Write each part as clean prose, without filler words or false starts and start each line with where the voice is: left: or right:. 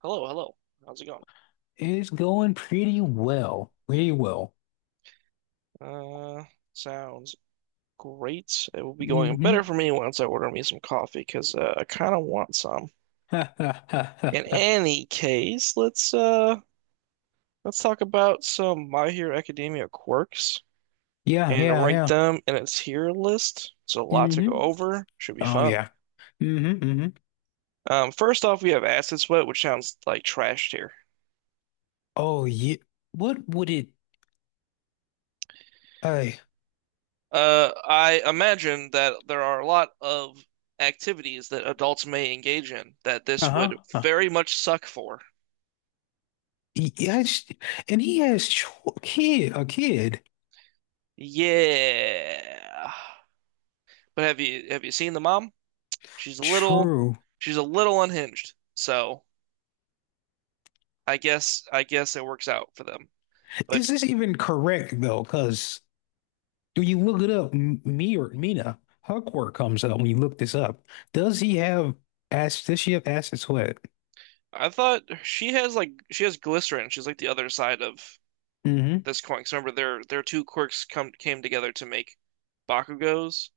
right: Hello, hello. How's it going?
left: It's going pretty well. Pretty well.
right: Uh, sounds great. It will be going better
left: Hmm.
right: for me once I order me some coffee because I kind of want some. In
left: Yeah,
right: any case, let's talk about some My Hero Academia quirks
left: yeah,
right: and rank
left: yeah.
right: them in its tier list. So a lot to go
left: Hmm.
right: over. Should be
left: Oh
right: fun.
left: yeah. Hmm. Hmm.
right: First off, we have Acid Sweat, which sounds like trash tier.
left: Oh yeah. What would it I
right: I imagine that there are a lot of activities that adults may engage in that this
left: Uh-huh.
right: would very much suck for.
left: Yes. And he has cho kid a kid.
right: Yeah. But have you seen the mom? She's a little
left: True.
right: she's a little unhinged. So I guess it works out for them.
left: Is
right: But
left: this even correct though? Because when you look it up, me or Mina Huckworth comes up when you look this up. Does he have does she have acid sweat?
right: I thought she has glycerin. She's like the other side of
left: Mm-hmm.
right: this coin. 'Cause remember their two quirks come came together to make Bakugos,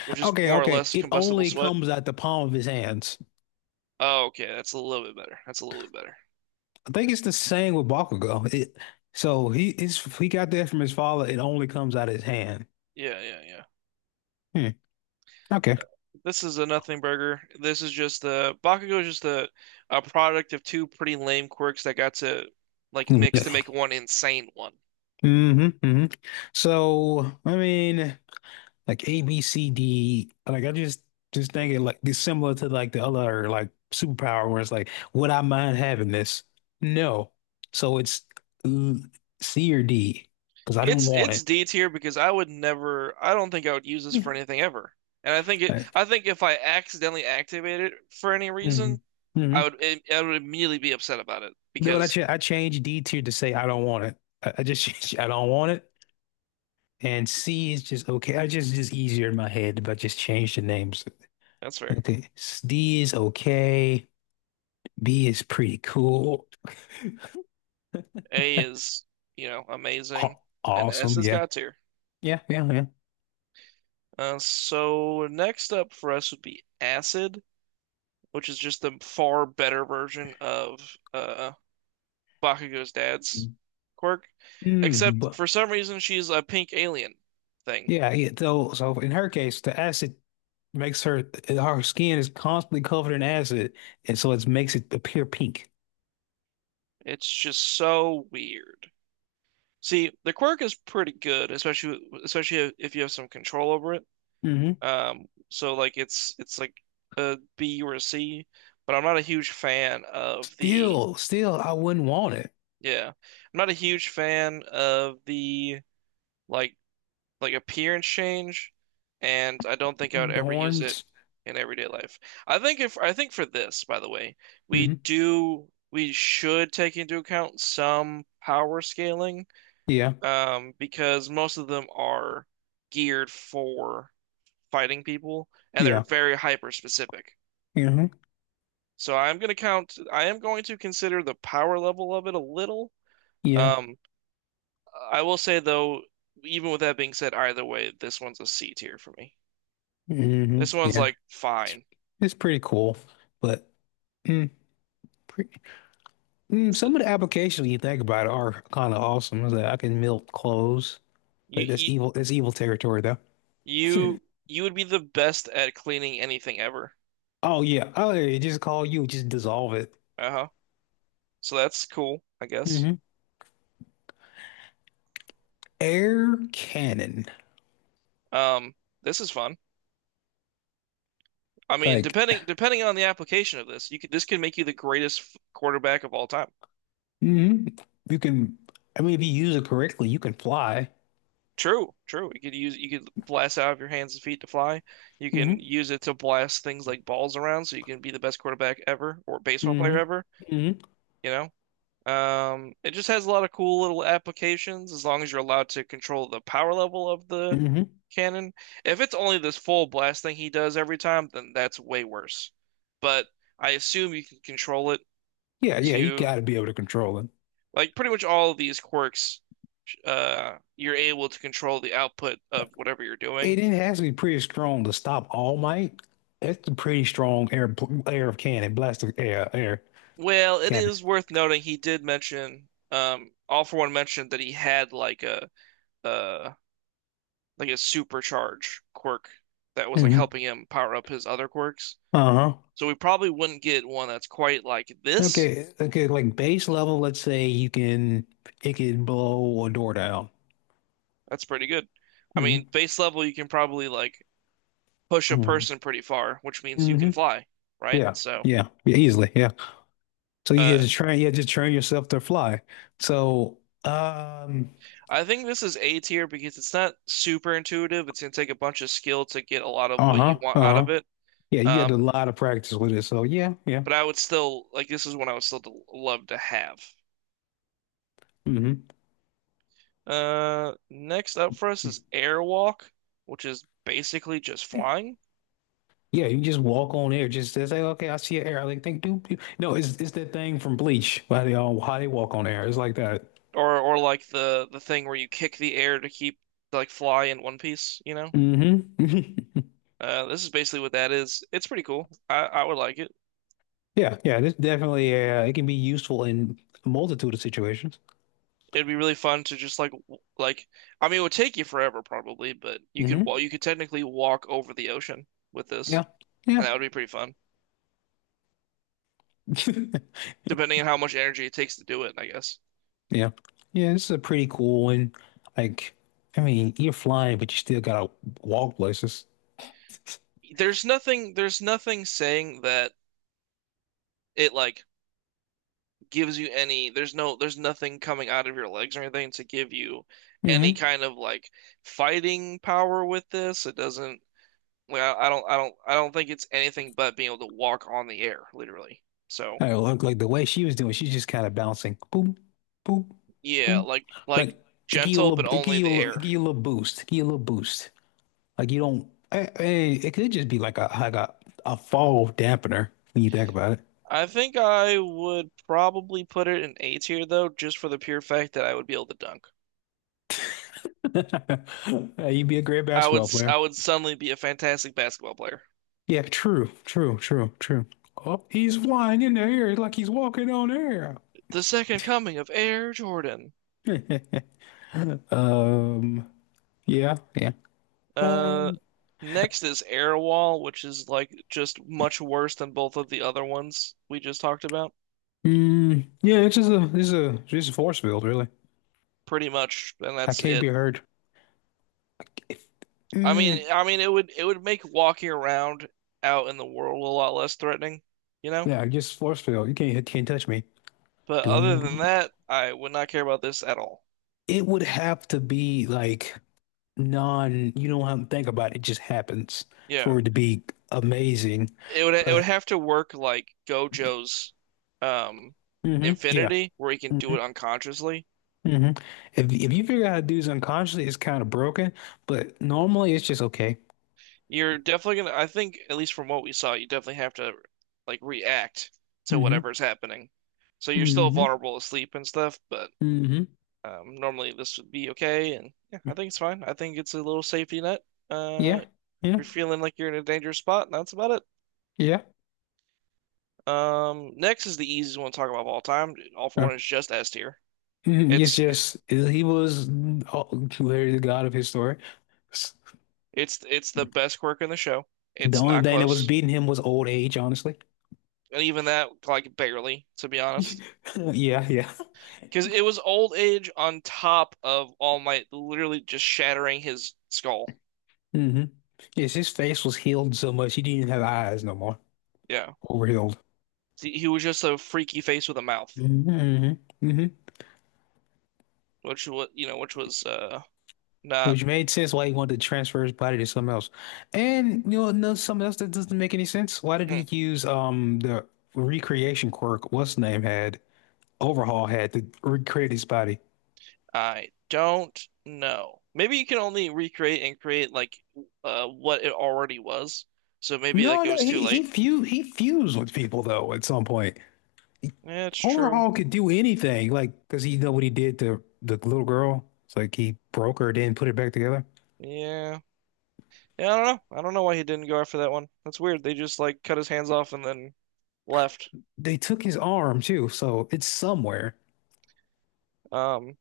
right: which is
left: Okay,
right: more or
left: okay.
right: less
left: It
right: combustible
left: only
right: sweat.
left: comes out the palm of his hands.
right: Oh, okay, that's a little bit better. That's a little bit better.
left: I think it's the same with Bakugo. So he got that from his father. It only comes out of his hand.
right: Yeah, yeah, yeah.
left: Hmm. Okay.
right: This is a nothing burger. This is just the Bakugo is just a product of two pretty lame quirks that got to like mix to make one insane one.
left: Mm-hmm. Hmm. So I mean, like A, B, C, D. Like I just thinking like it's similar to like the other like superpower where it's like, would I mind having this? No. So it's uh, C or D because I didn't
right: It's
left: want
right: it's
left: it.
right: D tier because I would never. I don't think I would use this for anything ever. And I think it. I think if I accidentally activate it for any
left: Mm-hmm.
right: reason, I
left: Mm-hmm.
right: would. I would immediately be upset about it
left: Then when
right: because
left: I changed D tier to say I don't want it. I just I don't want it. And C is just okay. I just easier in my head, but just change the names.
right: that's fair.
left: Okay. D is okay. B is pretty cool.
right: A is, you know, amazing,
left: Aw-
right: and S
left: Awesome.
right: is
left: Yeah.
right: God tier.
left: Yeah. Yeah. Yeah.
right: So next up for us would be Acid, which is just the far better version of Bakugo's dad's quirk,
left: Mm,
right: except
left: but
right: for some reason she's a pink alien thing.
left: yeah, yeah. So in her case, the acid makes her skin is constantly covered in acid, and so it makes it appear pink.
right: It's just so weird. See, the quirk is pretty good, especially if you have some control over it.
left: Hmm.
right: It's like a B or a C, but
left: Still, I wouldn't want it.
right: I'm not a huge fan of the like like appearance change, and I don't think I would
left: The
right: ever use it
left: horns.
right: in everyday life. I think if I think for this, by the way, we should take into account some power scaling,
left: Yeah,
right: because most of them are geared for fighting people, and they're
left: yeah,
right: very hyper specific.
left: hmm,
right: So I'm gonna count. I am going to consider the power level of it a little.
left: yeah,
right: Um, I will say though, even with that being said, either way, this one's a C tier for me.
left: hmm,
right: This one's
left: yeah.
right: like
left: It's
right: fine.
left: it's pretty cool, but mm, pre
right: It's the-
left: some of the applications you think about are kind of awesome. Is that I can melt clothes,
right: you
left: but that's
right: you
left: evil. That's evil territory, though.
right: you you would be the best at cleaning anything ever.
left: Oh yeah, oh yeah, just call you, just dissolve it.
right: Uh-huh. So that's cool, I guess.
left: Hmm. Air cannon,
right: Um, this is fun. I mean,
left: like,
right: depending on the application of this, you could this could make you the greatest quarterback of all time.
left: hmm you can. I mean, if you use it correctly, you can fly.
right: True, true. You could blast out of your hands and feet to fly. You can
left: Hmm.
right: use it to blast things like balls around, so you can be the best quarterback ever or baseball player
left: Hmm.
right: ever.
left: Hmm.
right: You know, it just has a lot of cool little applications as long as you're allowed to control the power level of the
left: Hmm.
right: cannon. If it's only this full blast thing he does every time, then that's way worse. But I assume you can control it
left: Yeah, yeah, you
right: to
left: got to be able to control it.
right: like pretty much all of these quirks. You're able to control the output of whatever you're
left: It
right: doing.
left: didn't have to be pretty strong to stop All Might. That's a pretty strong air of cannon, blast of air
right: Well, it
left: cannon.
right: is worth noting he did mention, All For One mentioned that he had a like a supercharge quirk that was like
left: Hmm.
right: helping him power up his other quirks.
left: Uh-huh.
right: So we probably wouldn't get one that's quite like this.
left: Okay, okay, like base level, let's say you can it can blow a door down.
right: That's pretty good. I mean,
left: Hmm.
right: base level you can probably like push a
left: Hmm.
right: person pretty far, which means you
left: Hmm.
right: can fly, right?
left: Yeah,
right: So
left: yeah, yeah, easily, yeah. So
right: uh,
left: you had to train yourself to fly. So, um,
right: I think this is A tier because it's not super intuitive. It's gonna take a bunch of skill to get a lot of what you
left: uh-huh,
right: want out
left: uh-huh.
right: of it.
left: Yeah, you got a
right: Um,
left: lot of practice with it. So yeah, yeah.
right: but I would still like this is one I would still love to have.
left: Hmm.
right: Next up for us is airwalk, which is basically just flying,
left: Yeah, you just walk on air. Just to say, okay, I see an air. I like think, do do." no, it's that thing from Bleach. Why they all How they walk on air. It's like that.
right: or like the thing where you kick the air to keep like fly in one piece, you know?
left: Hmm.
right: This is basically what that is. It's pretty cool. I would like it.
left: Yeah, yeah. This definitely it can be useful in a multitude of situations.
right: It'd be really fun to just like I mean it would take you forever probably, but
left: Hmm.
right: you could technically walk over the ocean with this,
left: Yeah,
right: and
left: yeah,
right: that would be pretty fun, depending on how much energy it takes to do it, I guess.
left: yeah, yeah. This is a pretty cool one. Like, I mean, you're flying, but you still gotta walk places.
right: There's nothing saying that it like gives you any there's no there's nothing coming out of your legs or anything to give you any
left: Hmm.
right: kind of like fighting power with this. It doesn't like I don't think it's anything but being able to walk on the air, literally. So
left: I look like the way she was doing, she's just kind of bouncing, boom, boom,
right: yeah,
left: boom. Like
right: like gentle but only the air.
left: it give you a little boost. Like you don't, it could just be like a fall dampener when you think about it.
right: I think I would probably put it in A tier though, just for the pure fact that I would be able to dunk.
left: You'd be a great basketball player.
right: I would suddenly be a fantastic basketball player.
left: Yeah, true, true, true, true. Oh, he's flying in the air like he's walking on air.
right: The second coming of Air Jordan.
left: Um, yeah, yeah.
right: Uh,
left: Um,
right: next is Airwall, which is like just much worse than both of the other ones we just talked about,
left: yeah, it's just a, it's a, it's a force field, really.
right: pretty much, and
left: I
right: that's
left: can't
right: it.
left: be hurt. Mm.
right: I mean, it would make walking around out in the world a lot less threatening, you know?
left: Yeah, just force field. You can't hit, can't touch me.
right: But other than that, I would not care about this at all.
left: It would have to be like non. You don't have to think about it. It just happens
right: Yeah,
left: for it to be amazing.
right: it would
left: But
right: have to work like Gojo's, um,
left: yeah.
right: Infinity, where he can do
left: Hmm.
right: it unconsciously.
left: Hmm. If you figure out how to do this unconsciously, it's kind of broken. But normally, it's just okay.
right: You're definitely gonna, I think, at least from what we saw, you definitely have to like react to
left: Hmm.
right: whatever's happening. So you're still
left: Hmm.
right: vulnerable to sleep and stuff, but
left: Hmm.
right: normally this would be okay. And yeah, I think it's fine. I think it's a little safety net.
left: Yeah.
right: If
left: Yeah.
right: you're feeling like you're in a dangerous spot, that's about it.
left: Yeah.
right: Next is the easiest one to talk about of all time. All for
left: Uh,
right: One is just S tier.
left: mhm. It's
right: It's
left: just he was, oh, clearly the god of his story.
right: it's the best quirk in the show.
left: The
right: It's
left: only
right: not
left: thing that was
right: close,
left: beating him was old age, honestly.
right: and even that like barely, to be honest.
left: Yeah, yeah.
right: Because it was old age on top of All Might literally just shattering his skull.
left: Hmm. Yes, his face was healed so much he didn't even have eyes no more.
right: Yeah.
left: Overhealed.
right: He was just a freaky face with a mouth,
left: Hmm. Hmm.
right: which was, you know, which was not
left: Which made sense why he wanted to transfer his body to something else. And no, something else that doesn't make any sense. Why didn't
right: hmm,
left: he use the recreation quirk? What's name had Overhaul had to recreate his body.
right: I don't know. Maybe you can only recreate and create like what it already was. So maybe like
left: No,
right: it
left: no,
right: was too
left: he he
right: late.
left: fu he fused with people though at some point.
right: Yeah, it's true.
left: Overhaul could do anything, like, does he know what he did to the little girl? It's like he broke her, then put it back together.
right: Yeah. Yeah, I don't know. I don't know why he didn't go after that one. That's weird. They just like cut his hands off and then left.
left: They took his arm too, so it's somewhere.
right: Um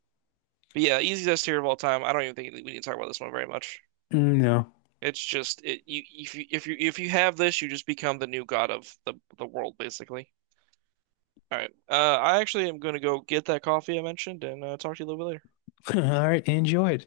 right: But yeah, easiest tier of all time. I don't even think we need to talk about this one very much.
left: Mm, no.
right: It's just it you if you if you if you have this, you just become the new god of the world, basically. All right. I actually am going to go get that coffee I mentioned and talk to you a little bit later.
left: All right, enjoy it.